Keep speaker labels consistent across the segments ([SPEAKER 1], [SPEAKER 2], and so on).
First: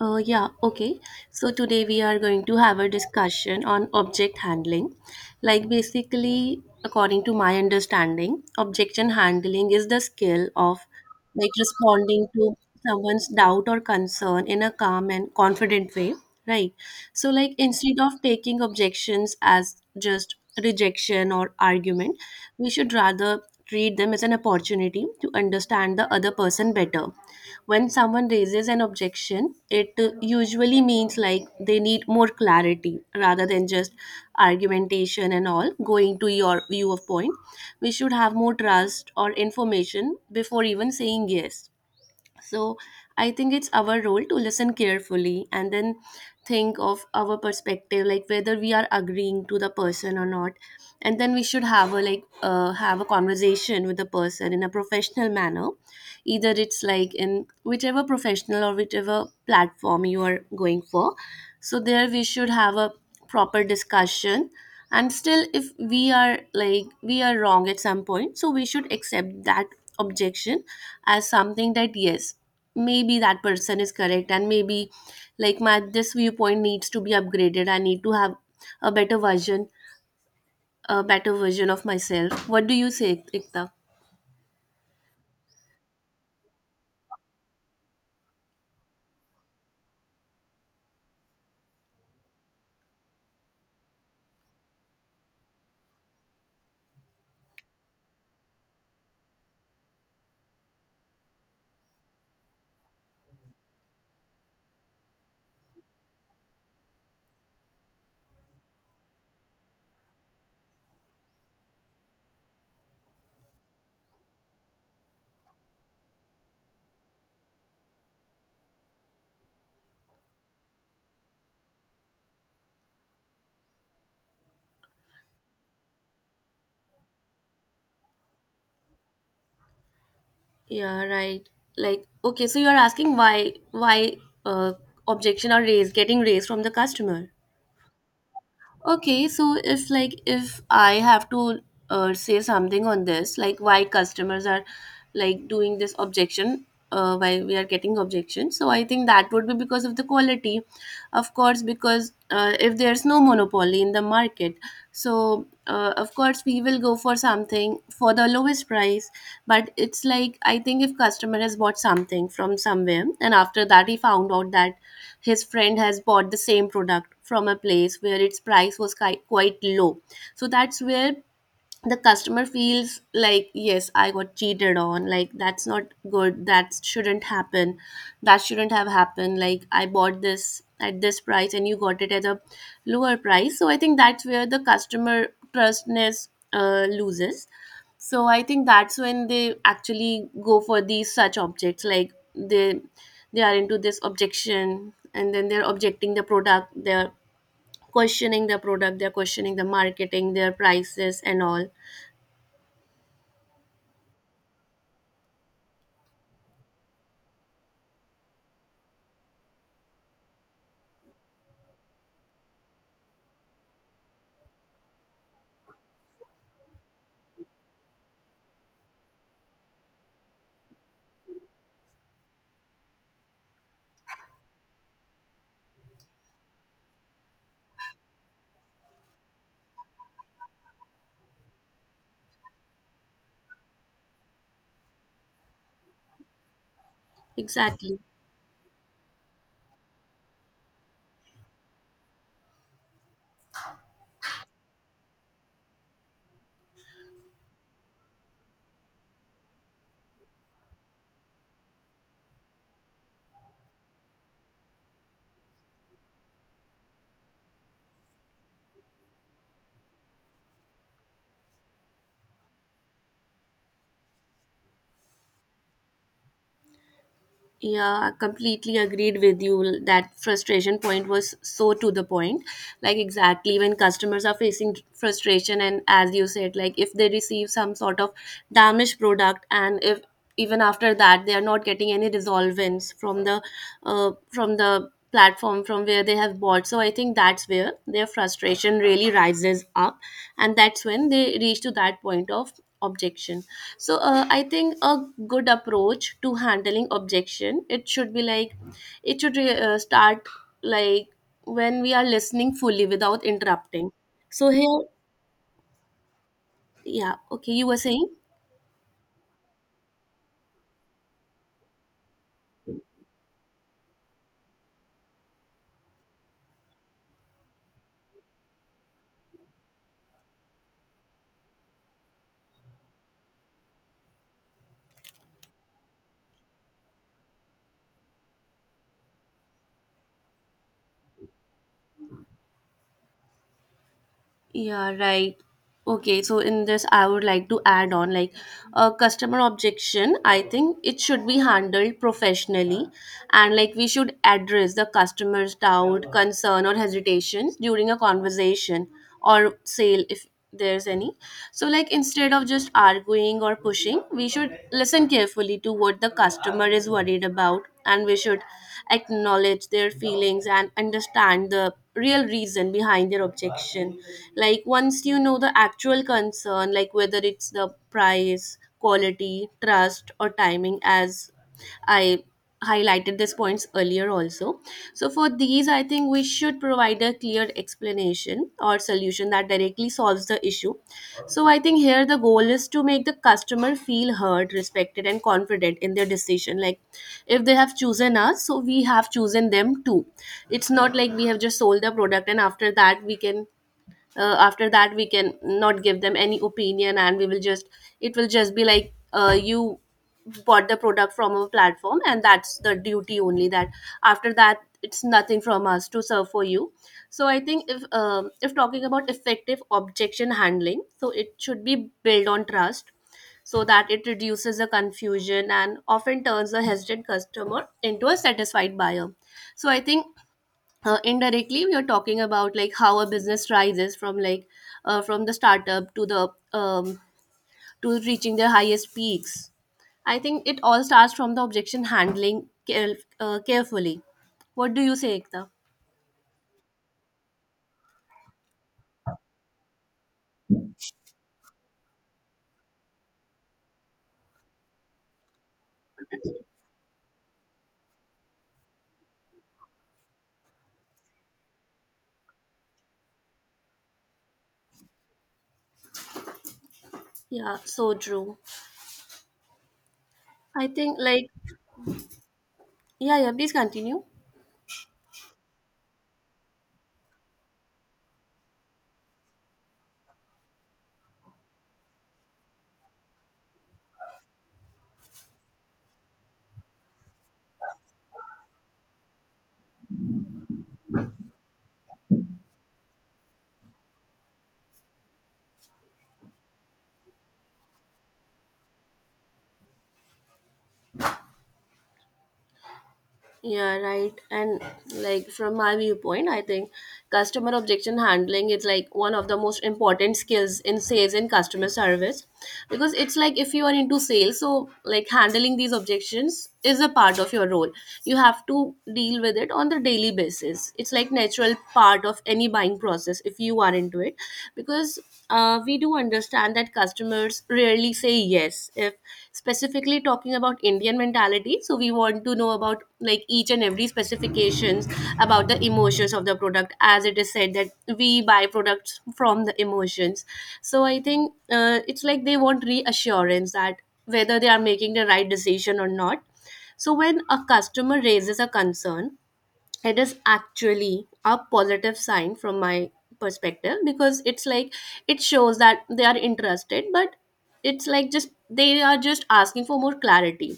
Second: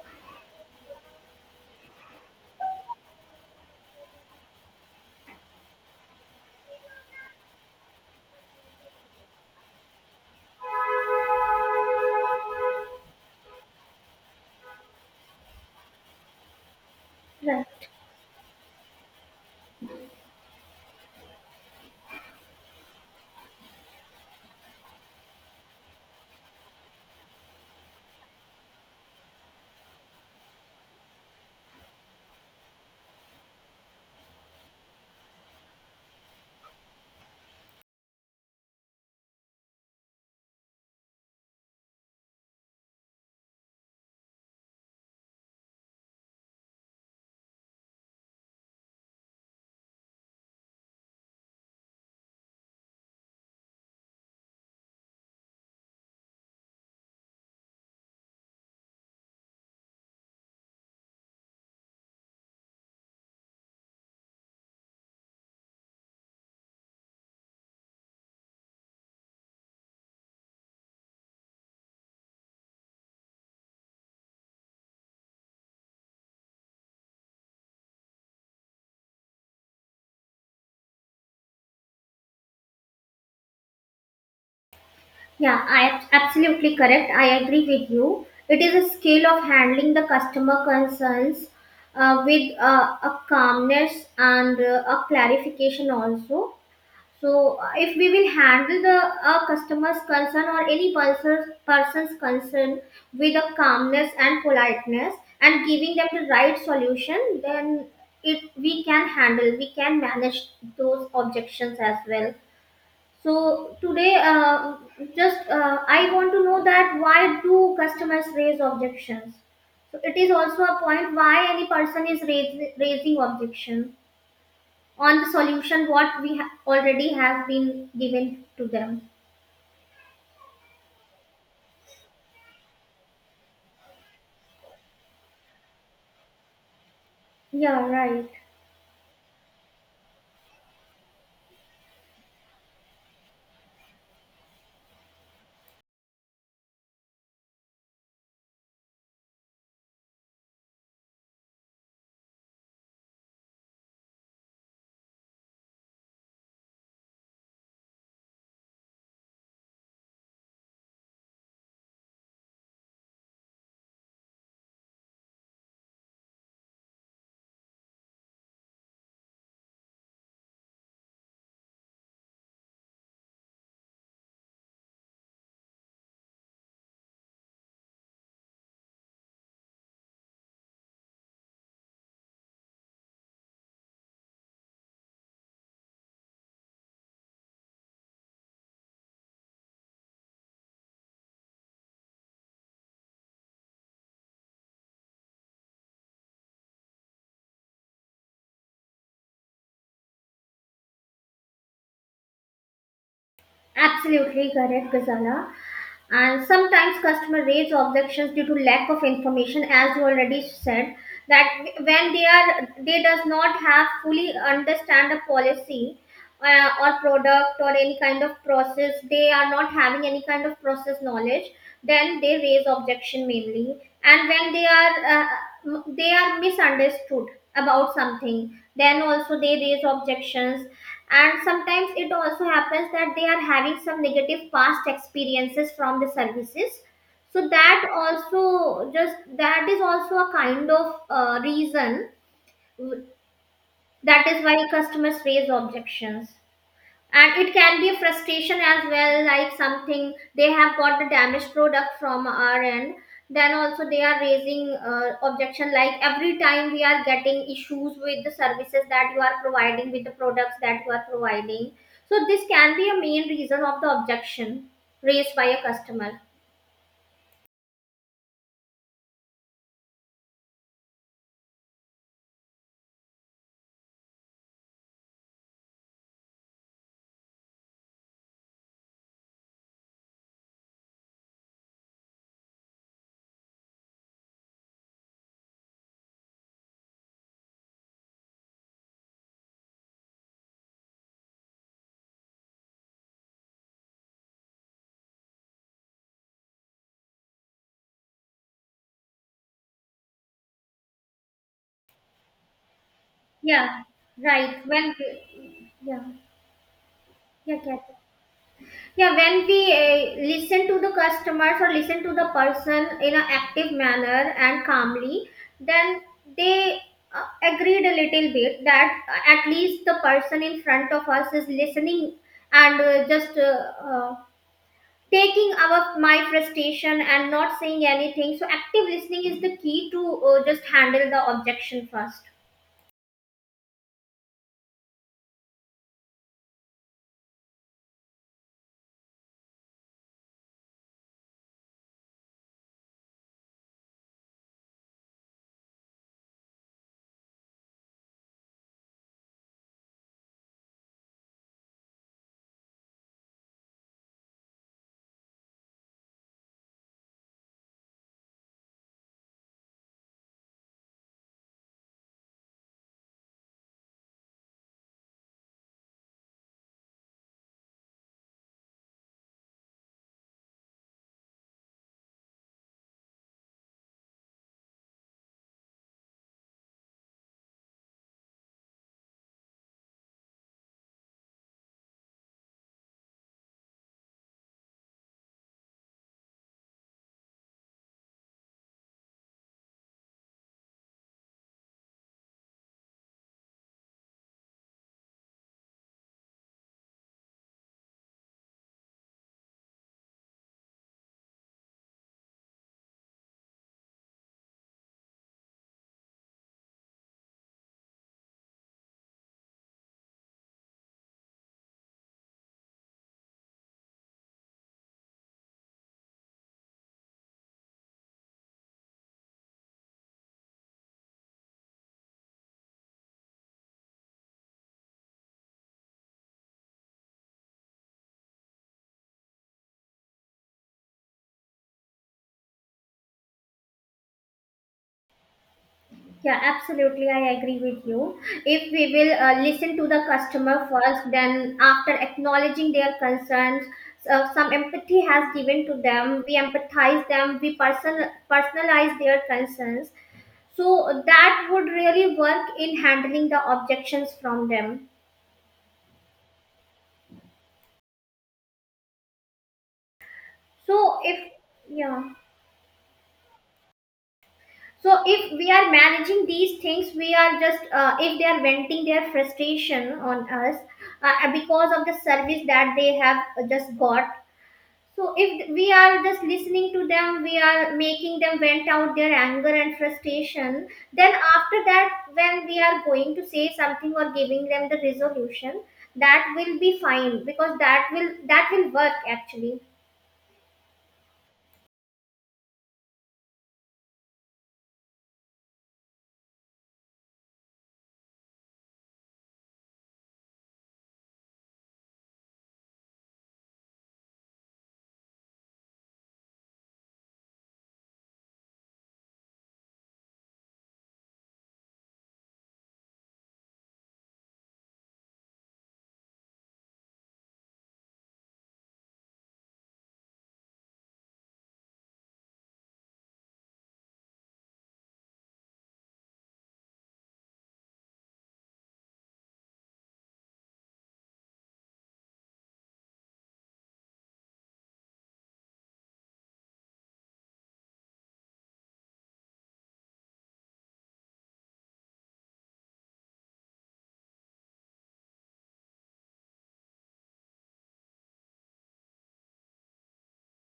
[SPEAKER 1] Yeah, okay. So today we are going to have a discussion on object handling. Like, basically, according to my understanding, objection handling is the skill of like responding to someone's doubt or concern in a calm and confident way, right? So, like, instead of taking objections as just rejection or argument, we should rather treat them as an opportunity to understand the other person better. When someone raises an objection, it usually means like they need more clarity rather than just argumentation and all going to your view of point. We should have more trust or information before even saying yes. So I think it's our role to listen carefully and then think of our perspective, like whether we are agreeing to the person or not. And then we should have a like have a conversation with the person in a professional manner. Either it's like in whichever professional or whichever platform you are going for. So there we should have a proper discussion. And still, if we are like we are wrong at some point, so we should accept that objection as something that, yes, maybe that person is correct and maybe like my this viewpoint needs to be upgraded. I need to have a better version, a better version of myself. What do you say, ikta?
[SPEAKER 2] Yeah, I absolutely correct. I agree with you. It is a skill of handling the customer concerns with a calmness and a clarification also. So, if we will handle the customer's concern or any person's concern with a calmness and politeness and giving them the right solution, then it we can handle, we can manage those objections as well. So today, just I want to know that why do customers raise objections? So it is also a point why any person is raising objection on the solution what we already have been given to them.
[SPEAKER 1] Yeah, right. Like, okay, so you're asking why uh, objection are raised, getting raised from the customer.
[SPEAKER 2] Yeah, right.
[SPEAKER 1] Okay, so if like if I have to say something on this, like why customers are like doing this objection, why we are getting objection. So I think that would be because of the quality, of course, because if there's no monopoly in the market, so of course we will go for something for the lowest price. But it's like, I think if customer has bought something from somewhere and after that he found out that his friend has bought the same product from a place where its price was quite low, so that's where the customer feels like, yes, I got cheated on. Like, that's not good, that shouldn't happen, that shouldn't have happened. Like, I bought this at this price and you got it at a lower price. So I think that's where the customer trustness loses. So I think that's when they actually go for these such objects, like they are into this objection and then they're objecting the product, they're questioning the product, they're questioning the marketing, their prices and all.
[SPEAKER 2] Absolutely correct, Ghazala. And sometimes customer raise objections due to lack of information, as you already said, that when they does not have fully understand a policy or product or any kind of process, they are not having any kind of process knowledge, then they raise objection mainly. And when they are they are misunderstood about something, then also they raise objections. And sometimes it also happens that they are having some negative past experiences from the services, so
[SPEAKER 1] Exactly.
[SPEAKER 2] that is also a kind of reason that is why customers raise objections. And it can be a frustration as well, like something they have got the damaged product from our end, then also they are raising objection like every time we are getting issues with the services that you are providing, with the products that you are providing. So this can be a main reason of the objection raised by a customer.
[SPEAKER 1] Yeah, I completely agreed with you. That frustration point was so to the point. Like, exactly when customers are facing frustration, and as you said, like if they receive some sort of damaged product, and if even after that they are not getting any resolvents from the platform from where they have bought, so I think that's where their frustration really rises up, and that's when they reach to that point of objection. So I think a good approach to handling objection, it should be like it should start like when we are listening fully without
[SPEAKER 2] Yeah,
[SPEAKER 1] interrupting. So
[SPEAKER 2] right.
[SPEAKER 1] here.
[SPEAKER 2] When yeah
[SPEAKER 1] Yeah, okay,
[SPEAKER 2] yeah get
[SPEAKER 1] you were
[SPEAKER 2] it.
[SPEAKER 1] saying.
[SPEAKER 2] Yeah, when we listen to the customers or listen to the person in an active manner and calmly, then they uh, agreed a little bit that at least the person in front of us is listening and just taking our my frustration and not saying anything. So active listening is the key to just handle the objection first.
[SPEAKER 1] Yeah, right. Okay, so in this I would like to add on, like a customer objection I think it should be handled professionally, and like we should address the customer's doubt, concern, or hesitations during a conversation or sale, if there's any. So, like, instead of just arguing or pushing, we should listen carefully to what the customer is worried about, and we should acknowledge their feelings and understand the real reason behind their objection. Like, once you know the actual concern, like whether it's the price, quality, trust, or timing, as I highlighted these points earlier also. So for these, I think we should provide a clear explanation or solution that directly solves the issue. So I think here the goal is to make the customer feel heard, respected, and confident in their decision. Like, if they have chosen us, so we have chosen them too. It's not like we have just sold the product and after that we can after that we can not give them any opinion, and we will just it will just be like you bought the product from a platform and that's the duty only, that after that it's nothing from us to serve for you. So I think, if talking about effective objection handling, so it should be built on trust, so that it reduces the confusion and often turns a hesitant customer into a satisfied buyer. So I think indirectly we are talking about like how a business rises from like from the startup to the to reaching their highest peaks. I think it all starts from the objection handling carefully. What do you say, ekta?
[SPEAKER 2] Yeah, absolutely. I agree with you. If we will listen to the customer first, then after acknowledging their concerns, some empathy has given to them. We empathize them. We personalize their concerns. So that would really work in handling the objections from them.
[SPEAKER 1] Yeah, so true. I think
[SPEAKER 2] So
[SPEAKER 1] like.
[SPEAKER 2] if yeah.
[SPEAKER 1] Yeah, yeah, please continue.
[SPEAKER 2] So if we are managing these things, we are just if they are venting their frustration on us because of the service that they have just got. So if we are just listening to them, we are making them vent out their anger and frustration. Then after that, when we are going to say something or giving them the resolution, that will be fine because that will work actually.
[SPEAKER 1] Yeah, right. And like from my viewpoint, I think customer objection handling is like one of the most important skills in sales and customer service, because it's like if you are into sales, so like handling these objections is a part of your role. You have to deal with it on the daily basis. It's like natural part of any buying process if you are into it, because we do understand that customers rarely say yes. If specifically talking about indian mentality, so we want to know about like each and every specifications about the emotions of the product, as it is said that we buy products from the emotions. So I think it's like they want reassurance that whether they are making the right decision or not. So when a customer raises a concern, it is actually a positive sign from my perspective, because it's like it shows that they are interested, but it's like just they are just asking for more clarity.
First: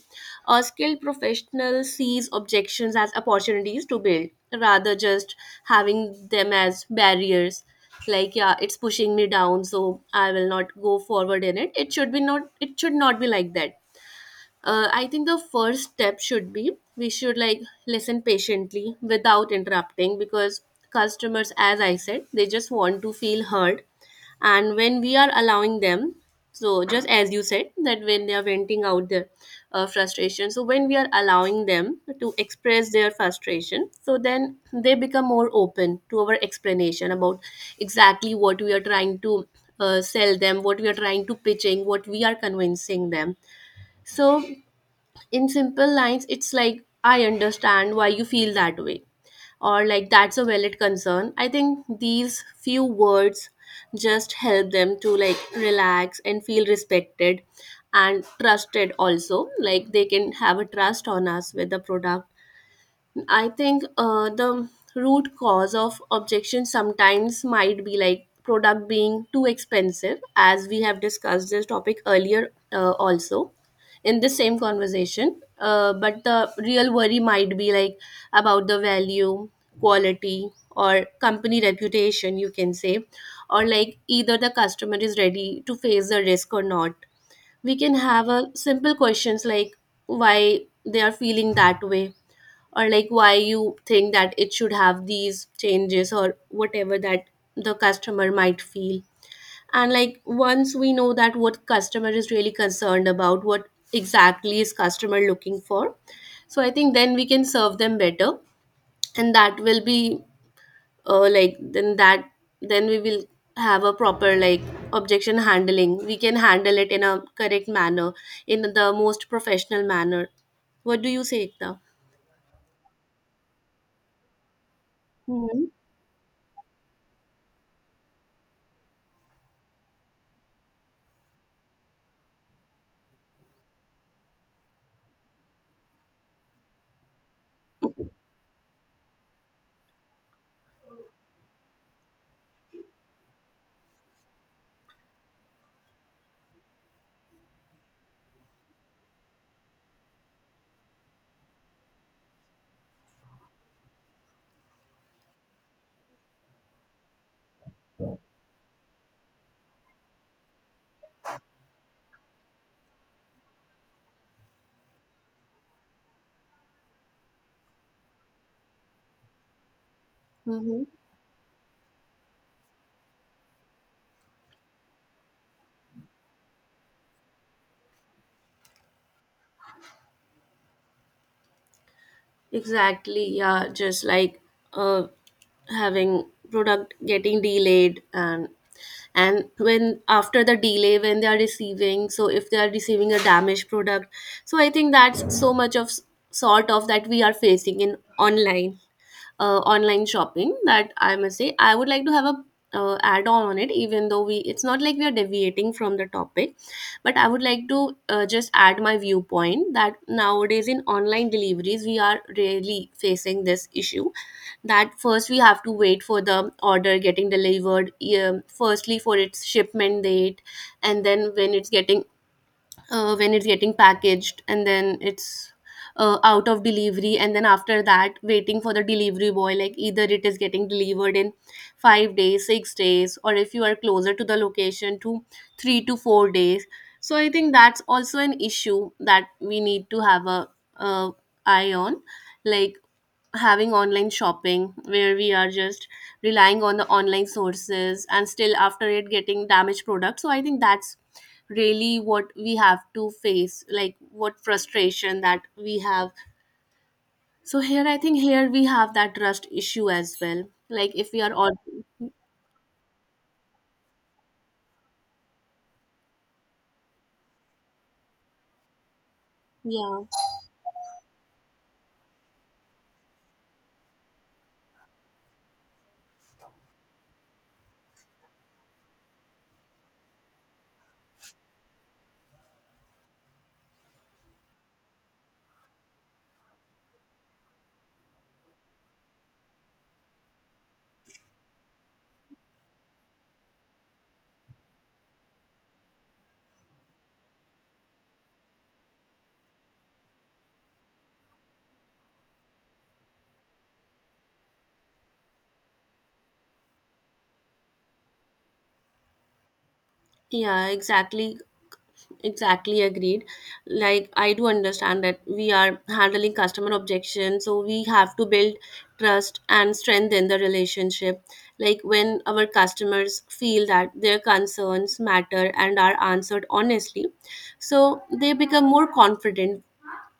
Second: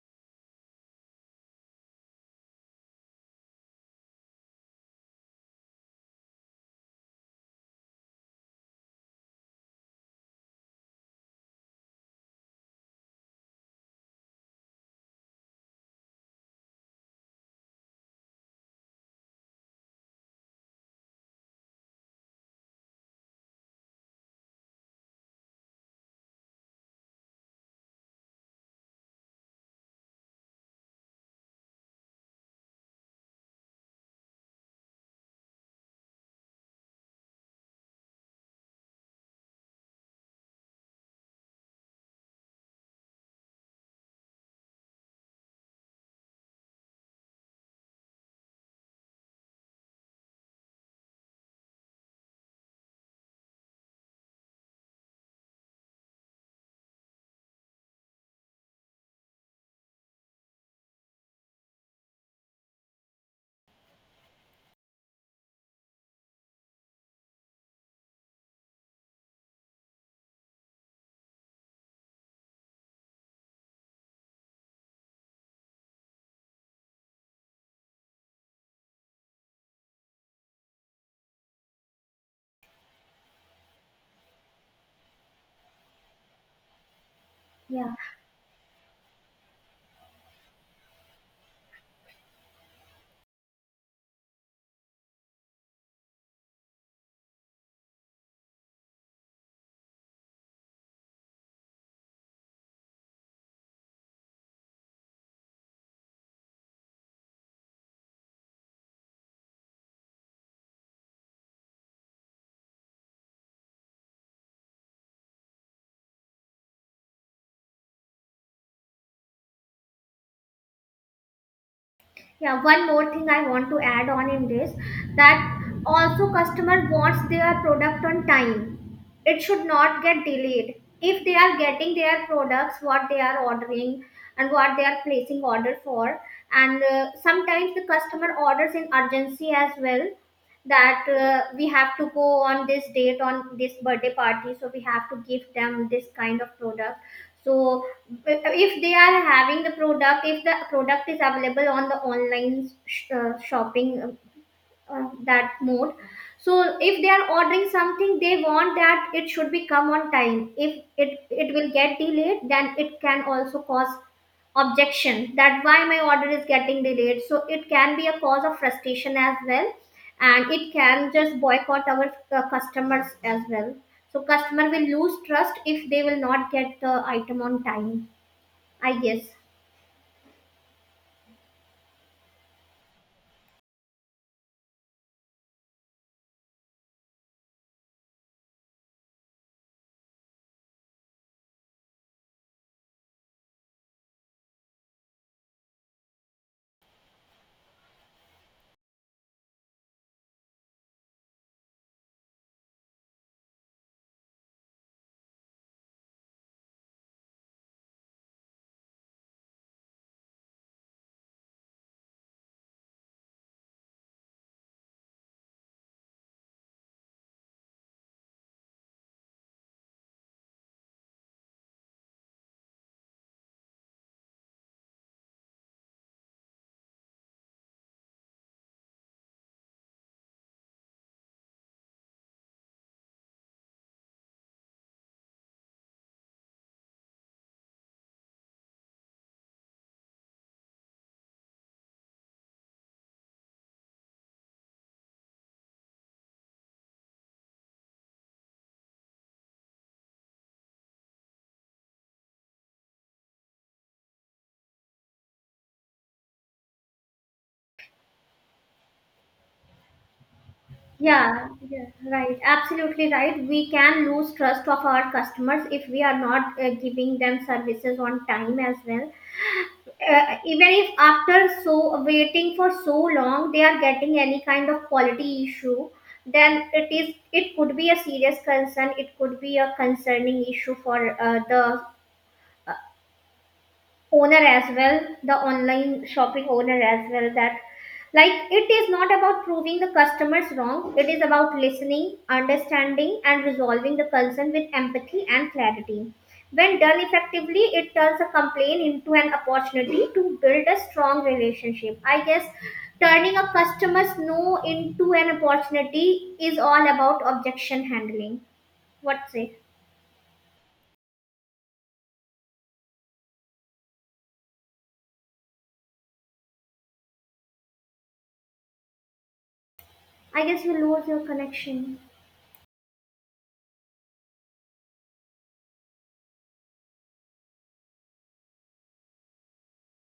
[SPEAKER 1] A skilled professional sees objections as opportunities to build rather just having them as barriers. Like, yeah, it's pushing me down so I will not go forward in it. It should be not, it should not be like that. I think the first step should be we should like listen patiently without interrupting, because customers, as I said, they just want to feel heard. And when we are allowing them, so just as you said, that when they are venting out their frustration, so when we are allowing them to express their frustration, so then they become more open to our explanation about exactly what we are trying to sell them, what we are trying to pitching, what we are convincing them. So in simple lines it's like, I understand why you feel that way, or like, that's a valid concern. I think these few words just help them to like relax and feel respected, and trusted also, like they can have a trust on us with the product. I think the root cause of objection sometimes might be like product being too expensive, as we have discussed this topic earlier also in the same conversation. But the real worry might be like about the value, quality, or company reputation, you can say, or like either the customer is ready to face the risk or not. We
[SPEAKER 2] Yeah.
[SPEAKER 1] can have a simple questions like why they are feeling that way, or like why you think that it should have these changes or whatever that the customer might feel. And like once we know that what customer is really concerned about, what exactly is customer looking for, so I think then we can serve them better, and that will be like then that then we will have a proper like objection handling, we can handle it in a correct manner, in the most professional manner. What do you say, Ekta?
[SPEAKER 2] Yeah, one more thing I want to add on in this,
[SPEAKER 1] Hmm.
[SPEAKER 2] that also customer wants their product on time. It should not get delayed. If they are getting their products what they are ordering and what they are placing order for, and sometimes the customer orders in urgency as well, that we have to go on this date, on this birthday party, so we have to give them this kind of product. So if they are having the product, if the product is available on the online shopping, that mode, so if they are ordering something, they want that it should be come on time. If it will get delayed, then it can also cause objection that why my order is getting delayed. So it can be a cause of frustration as well, and it
[SPEAKER 1] Hmm.
[SPEAKER 2] can just boycott our customers as well. So customer will lose trust if they will not get the item on time, I guess.
[SPEAKER 1] Exactly, yeah, just like uh, having product getting delayed, and when after the delay when they are receiving, so if they are receiving a damaged product, so I think that's so much of sort of that we are facing in online online shopping, that I must say I would like to have a add on it, even though we it's not like we are deviating from the topic, but I would like to just add my viewpoint that nowadays in online deliveries we are really facing this issue, that first we have to wait for the order getting delivered, firstly for its shipment date, and then when it's getting packaged, and then it's out of delivery, and then after that waiting for the delivery boy, like either it is getting delivered in 5 days, 6 days, or if you are closer to the location to 3 to 4 days. So I think that's also an issue that we need to have a uh, eye on, like having online shopping where we are just relying on the online sources and still after it getting damaged product. So I think that's really what we have to face, like what frustration that we have. So here I think here we have that trust issue as well. Like if we are
[SPEAKER 2] Yeah,
[SPEAKER 1] all
[SPEAKER 2] right. Absolutely right. We can lose trust of our customers if we are not giving them services on time as well.
[SPEAKER 1] yeah.
[SPEAKER 2] Even if after so waiting for so long they are getting any kind of quality issue, then it could be a serious concern. It could be a concerning issue for the owner as well, the online shopping owner as well, that like it is not about proving the customers wrong. It is about listening, understanding and resolving the concern with empathy and clarity. When done effectively, it turns a complaint into an opportunity to build a strong relationship, I guess. Turning a customer's no into an opportunity is all about objection handling. What's it?
[SPEAKER 1] Yeah, exactly, exactly agreed. Like, I do understand that we are handling customer objection, so we have to build trust and strengthen the
[SPEAKER 2] I guess you lose your
[SPEAKER 1] relationship. Like,
[SPEAKER 2] connection.
[SPEAKER 1] when our customers feel that their concerns matter and are answered honestly, so they become more confident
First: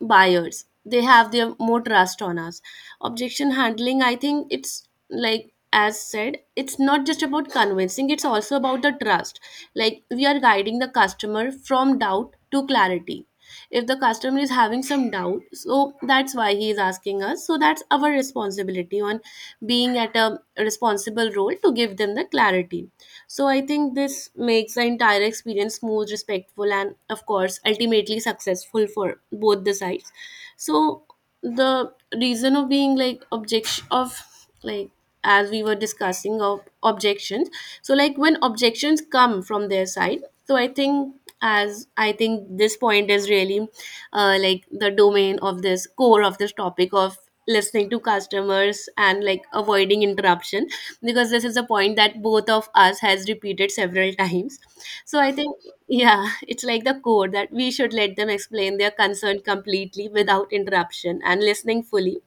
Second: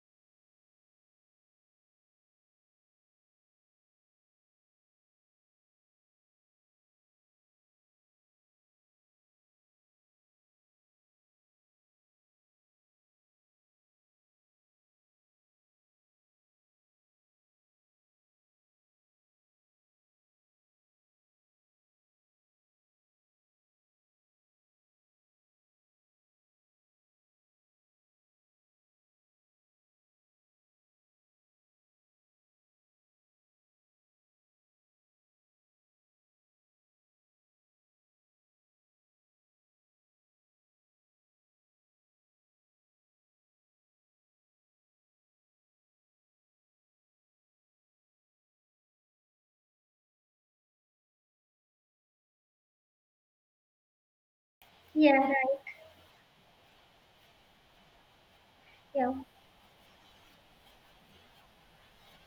[SPEAKER 1] buyers, they have their more trust on us. Objection handling, I think it's like, as said, it's not just about convincing, it's also about the trust. Like we are guiding the customer from doubt to clarity. If the customer is having some doubt, so that's why he is asking us, so that's our responsibility on being at a responsible role to give them the clarity. So I think this makes the entire experience smooth, respectful, and of course ultimately successful for both the sides. So the reason of being, like objection of, like as we were discussing of objections, so like when objections come from their side, so I think, as I think this point is really like the domain of this core of this topic of listening to customers and like avoiding interruption, because this is a point that both of us has repeated several times.
[SPEAKER 2] Yeah,
[SPEAKER 1] So I think
[SPEAKER 2] right.
[SPEAKER 1] yeah, it's like the core that we should let them explain their
[SPEAKER 2] Yeah.
[SPEAKER 1] concern completely without interruption and listening fully.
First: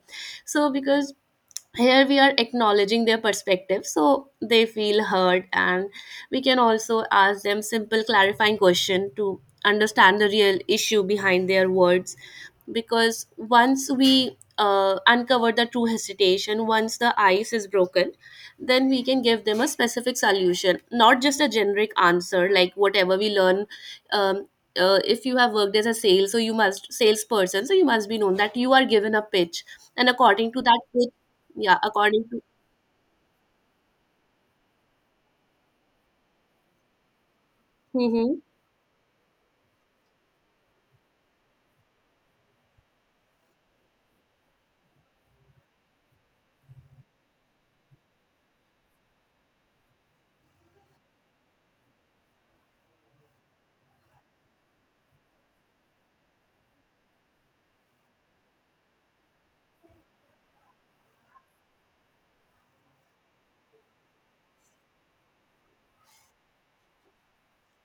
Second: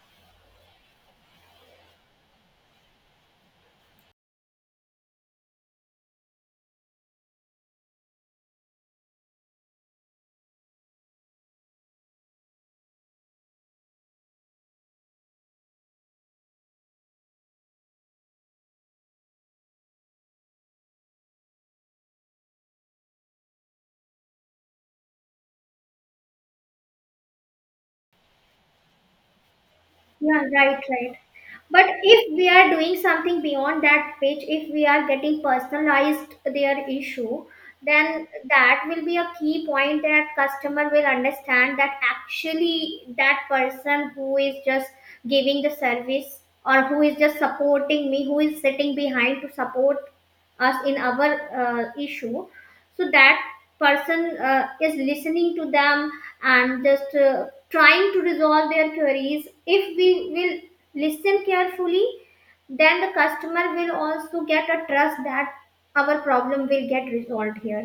[SPEAKER 1] So because here we are acknowledging their perspective so they feel heard, and we can also ask them simple clarifying question to understand the real issue behind their words. Because once we uncover the true hesitation, once the ice is broken, then we can give them a specific solution, not just a generic answer like whatever we learn. um, if you have worked as a sales, so you must salesperson, so you must be known that you are given a pitch and
[SPEAKER 2] Yeah,
[SPEAKER 1] according to that,
[SPEAKER 2] right, right.
[SPEAKER 1] yeah,
[SPEAKER 2] But if
[SPEAKER 1] according to.
[SPEAKER 2] we are doing something beyond that page, if we are getting personalized their issue, then
[SPEAKER 1] Hmm.
[SPEAKER 2] that will be a key point that customer will understand that actually that person who is just giving the service or who is just supporting me, who is sitting behind to support us in our issue, so that person is listening to them and just trying to resolve their queries. If we will listen carefully, then the customer will also get a trust that our problem will get resolved here.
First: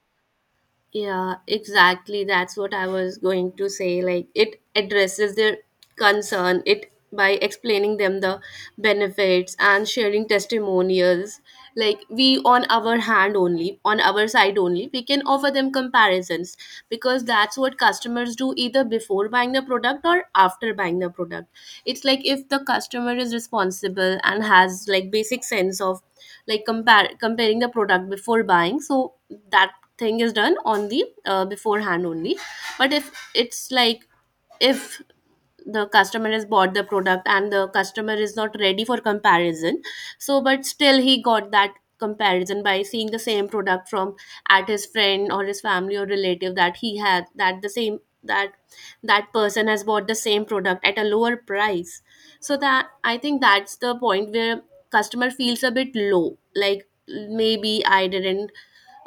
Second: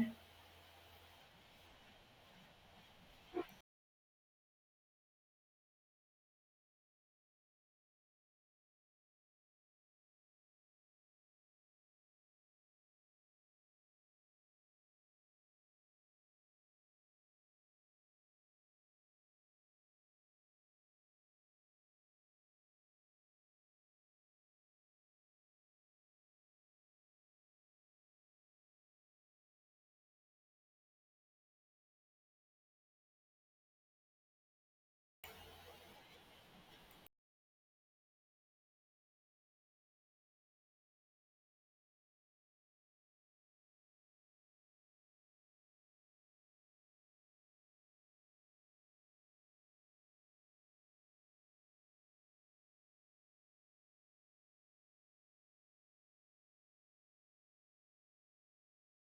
[SPEAKER 1] Yeah, exactly. That's what I was going to say. Like, it addresses their concern it by explaining them the benefits and sharing testimonials. Like, we on our hand only, on our side only, we can offer them comparisons because that's what customers do either before buying the product or after buying the product. It's like if the customer is responsible and has like basic sense of like compare comparing the product before buying, so that thing is done on the beforehand only. But if it's like, if the customer has bought the product and the customer is not ready for comparison, so but still he got that comparison by seeing the same product from at his friend or his family or relative that he had, that the same, that that person has bought the same product at a lower price. So that I think, that's the point where customer feels a bit low, like maybe I didn't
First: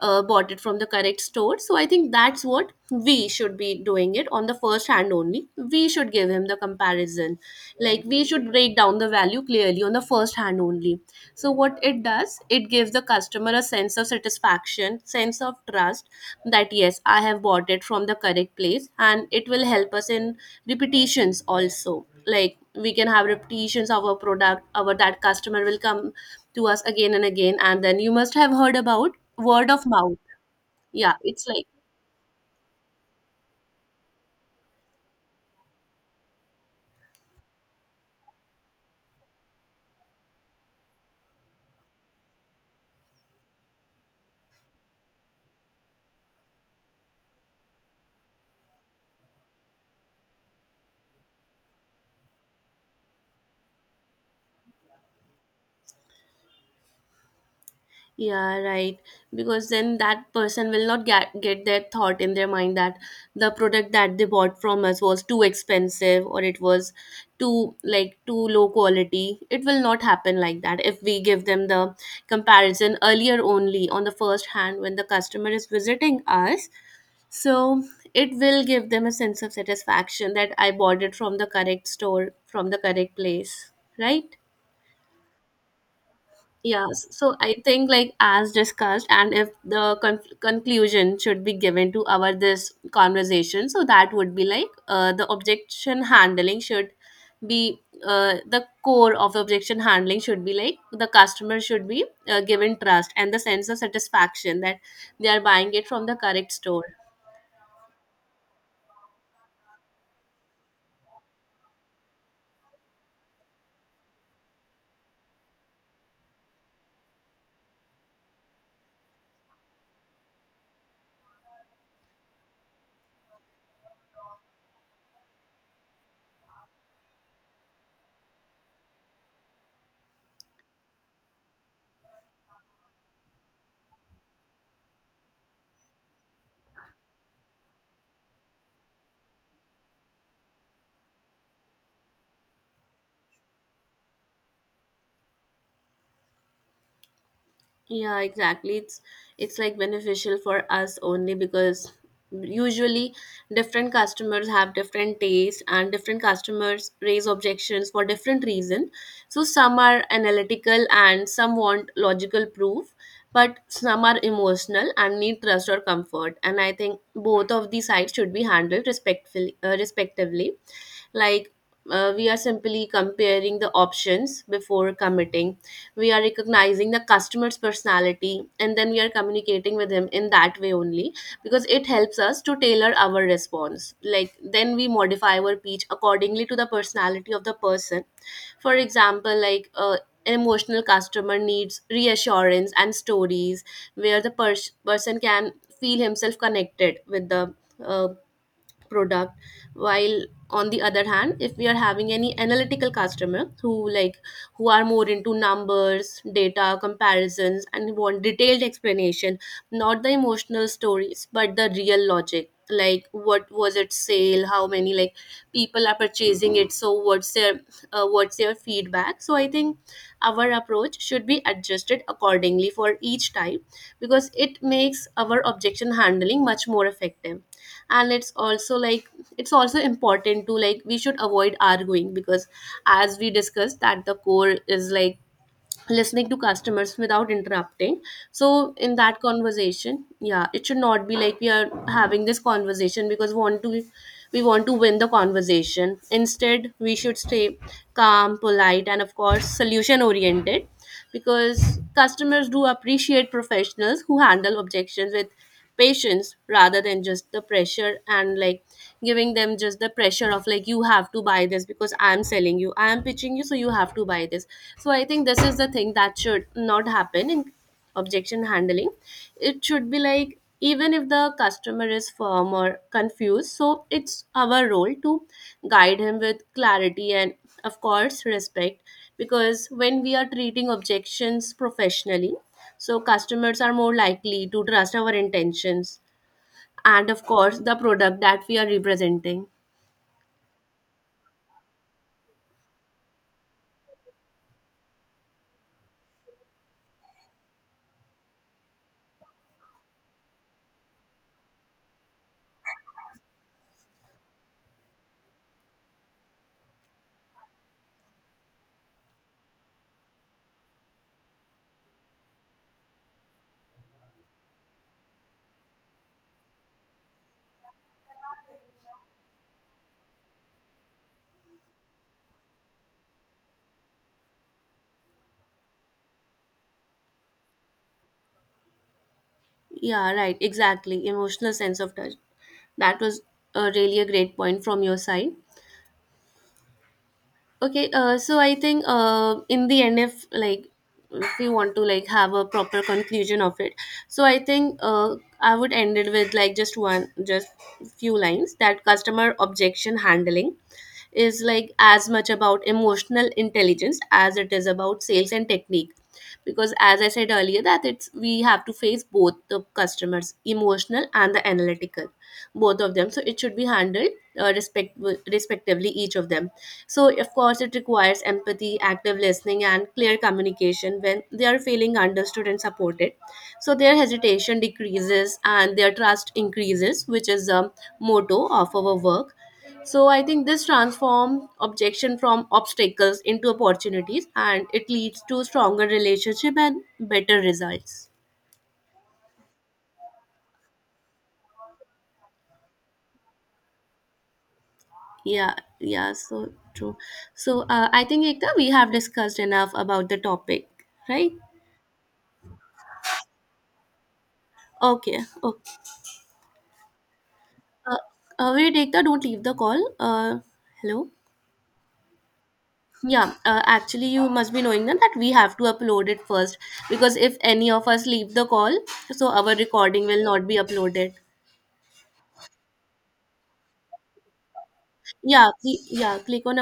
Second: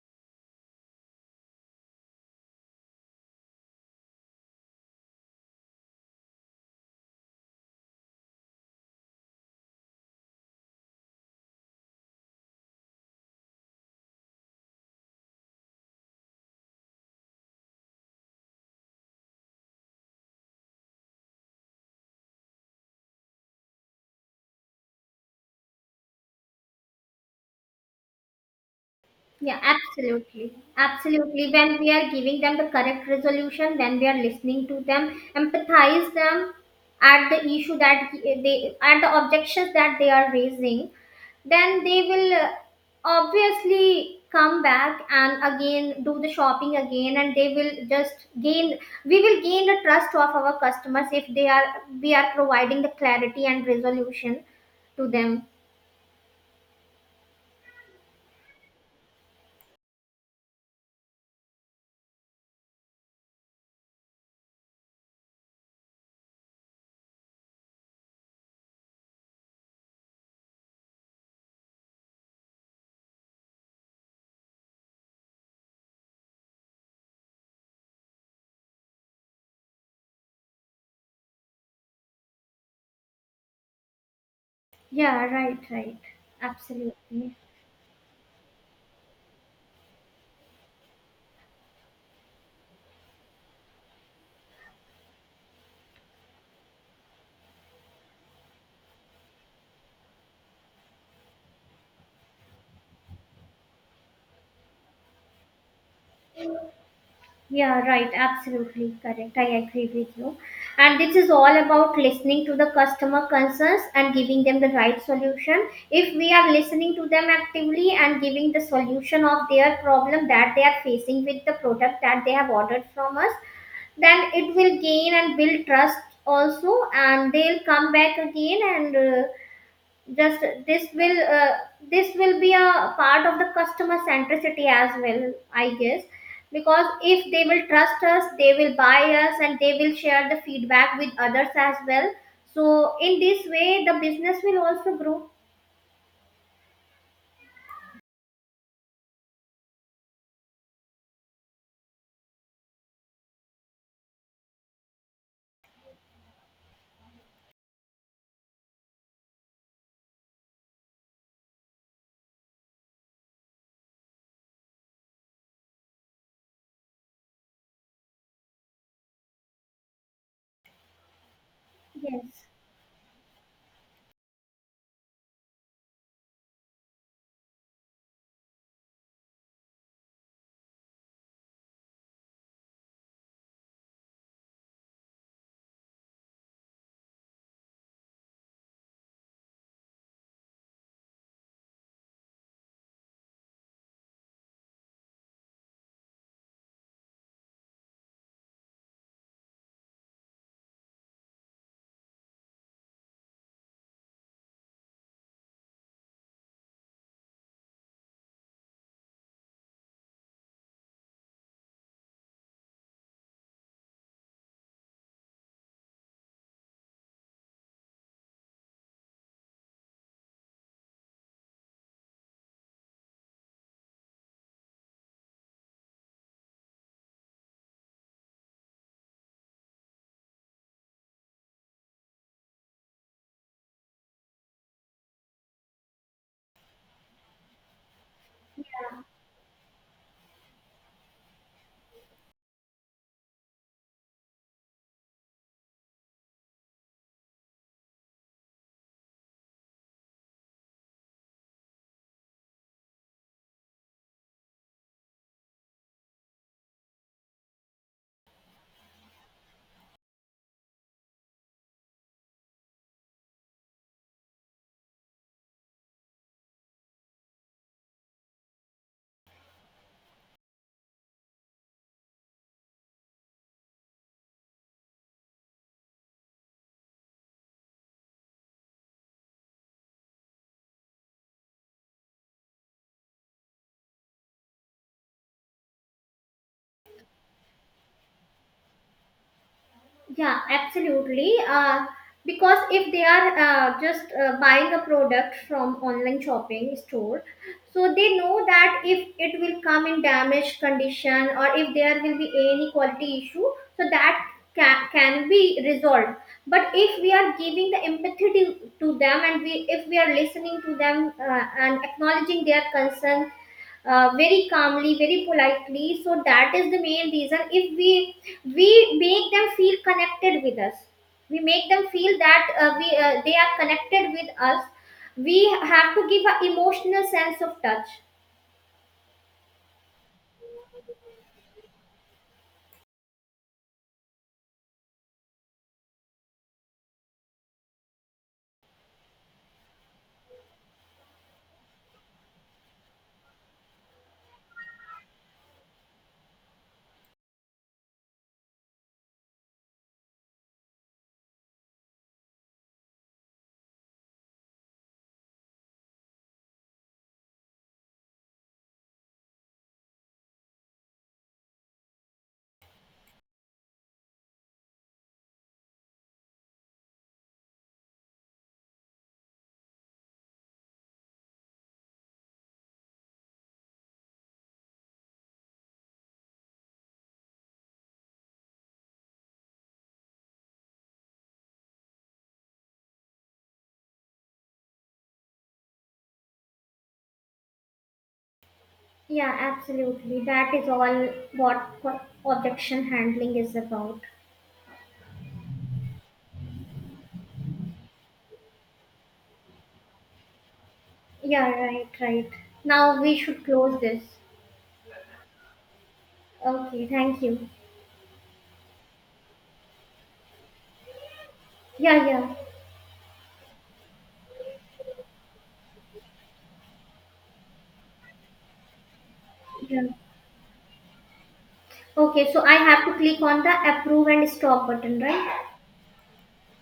[SPEAKER 1] bought it from the correct store. So I think that's what we should be doing it on the first hand only. We should give him the comparison. Like we should break down the value clearly on the first hand only. So what it does, it gives the customer a sense of satisfaction, sense of trust that yes, I have bought it from the correct place, and it will help us in repetitions also. Like we can have repetitions of our product, our that customer will come to us again and again, and then you must have heard about
[SPEAKER 2] Yeah,
[SPEAKER 1] word of mouth.
[SPEAKER 2] absolutely.
[SPEAKER 1] Yeah, it's
[SPEAKER 2] Absolutely.
[SPEAKER 1] like,
[SPEAKER 2] When we are giving them the correct resolution, when we are listening to them, empathize them at the issue that at the objections that they are raising, then they will obviously come back and again do the shopping again, and they will just gain we will gain the trust of our customers if they are we are providing the clarity and resolution to them.
[SPEAKER 1] yeah, right. Because then that person will not get that thought in their mind that the product that they bought from us was too expensive or it was too, like too low quality. It will not happen like that if we give them the comparison earlier only on the first hand when the customer is visiting us. So it will give them a sense of satisfaction that I bought it from the correct store, from the correct place, right.
[SPEAKER 2] Yeah, right, right.
[SPEAKER 1] Yeah,
[SPEAKER 2] Absolutely.
[SPEAKER 1] so I think like as discussed, and if the conclusion should be given to our this conversation, so that would be like the objection handling should be the core of the objection handling should be like the customer should be given trust and the sense of satisfaction that they are buying it from the correct store.
[SPEAKER 2] Yeah, right. Absolutely correct. I agree with you. And this is all about listening to the customer concerns and giving them the right solution. If we are listening to them actively and giving the solution of their problem that they are facing with the product that they have ordered from us, then it will gain and build trust also, and they'll come back again and just this will uh, this will be a part of the customer centricity as well, I guess. Because if they will trust us, they will buy us and they will share the feedback with others as well. So in this way the business will also grow.
[SPEAKER 1] Yeah, exactly. It's like beneficial for us only because usually different customers have different tastes and different customers raise objections for different reason. So some are analytical and some want logical proof, but some are emotional and need trust or comfort. And I think both of these sides should be handled respectfully, respectively. Like we are
[SPEAKER 2] Yes.
[SPEAKER 1] simply comparing the options before committing, we are recognizing the customer's personality and then we are communicating with him in that way only, because it helps us to tailor our response. Like then we modify our pitch accordingly to the personality of the person. For example, like an emotional customer needs reassurance and stories where the person can feel himself connected with the uh, product. While on the other hand, if we are having any analytical customer who like, who are more into numbers, data, comparisons and want detailed explanation, not the emotional stories but the real logic, like what was its sale, how many like people are purchasing it, so what's their feedback. So I think our approach should be adjusted accordingly for each type because it makes our objection handling much more effective. And it's also like, it's also important to, like we should avoid arguing because as we discussed that the core is like listening to customers without interrupting. So in that conversation yeah, it should not be like we are having this conversation because want to, we want to win the conversation. Instead we should stay calm, polite, and of course solution oriented, because customers do appreciate professionals who handle objections with patience rather than just the pressure, and like giving them just the pressure of like you have to buy this because I'm selling you, I am pitching you, so you have to buy this. So I think this is the thing that should not happen in objection handling. It should be like even if the customer is firm or confused, so it's our role to guide him with clarity and of course respect, because when we are treating objections professionally, so customers are more likely to trust our intentions and of course the product that we are representing.
[SPEAKER 2] Yeah, absolutely. Because if they are just buying a product from online shopping store, so they know that if it will come in damaged condition or if there will be any quality issue, so that can be resolved. But if we are giving the empathy to them, and we if we are listening to them and acknowledging their concern very calmly, very politely, so that is the main reason. If we make them feel connected with us, we make them feel that we they are connected with us. We have to give an emotional sense of touch.
[SPEAKER 1] Yeah, right, exactly, emotional sense of touch. That was really a great point from your side. Okay, so I think in the end, if like, if we want to like have a proper conclusion of it, so I think I would end it with like just one, just few lines that customer objection handling is like as much about emotional intelligence as it is about sales and technique. Because as I said earlier, that it's we have to face both the customers, emotional and the analytical, both of them, so it should be handled uh, respect respectively, each of them. So of course it requires empathy, active listening and clear communication. When they are feeling understood and supported, so their hesitation decreases and their trust increases, which is the motto of our work. So I think this transforms objection from obstacles into opportunities, and it leads to stronger relationship and better results.
[SPEAKER 2] Yeah, absolutely, that is all what objection handling is about.
[SPEAKER 1] Yeah, yeah, so true. So I think Ekta, we have discussed enough about the topic, right?
[SPEAKER 2] Yeah, right, right. Now we should close this.
[SPEAKER 1] Okay, okay.
[SPEAKER 2] Okay, thank you.
[SPEAKER 1] Uh, wait, Ekta, don't leave the call. Hello.
[SPEAKER 2] Yeah, yeah.
[SPEAKER 1] Yeah, actually, you must be knowing that we have to upload it first, because if any of us leave the call, so our
[SPEAKER 2] Yeah,
[SPEAKER 1] recording will not be uploaded.
[SPEAKER 2] okay, so I have to click on the approve and stop button, right?
[SPEAKER 1] Yeah, yeah. Click on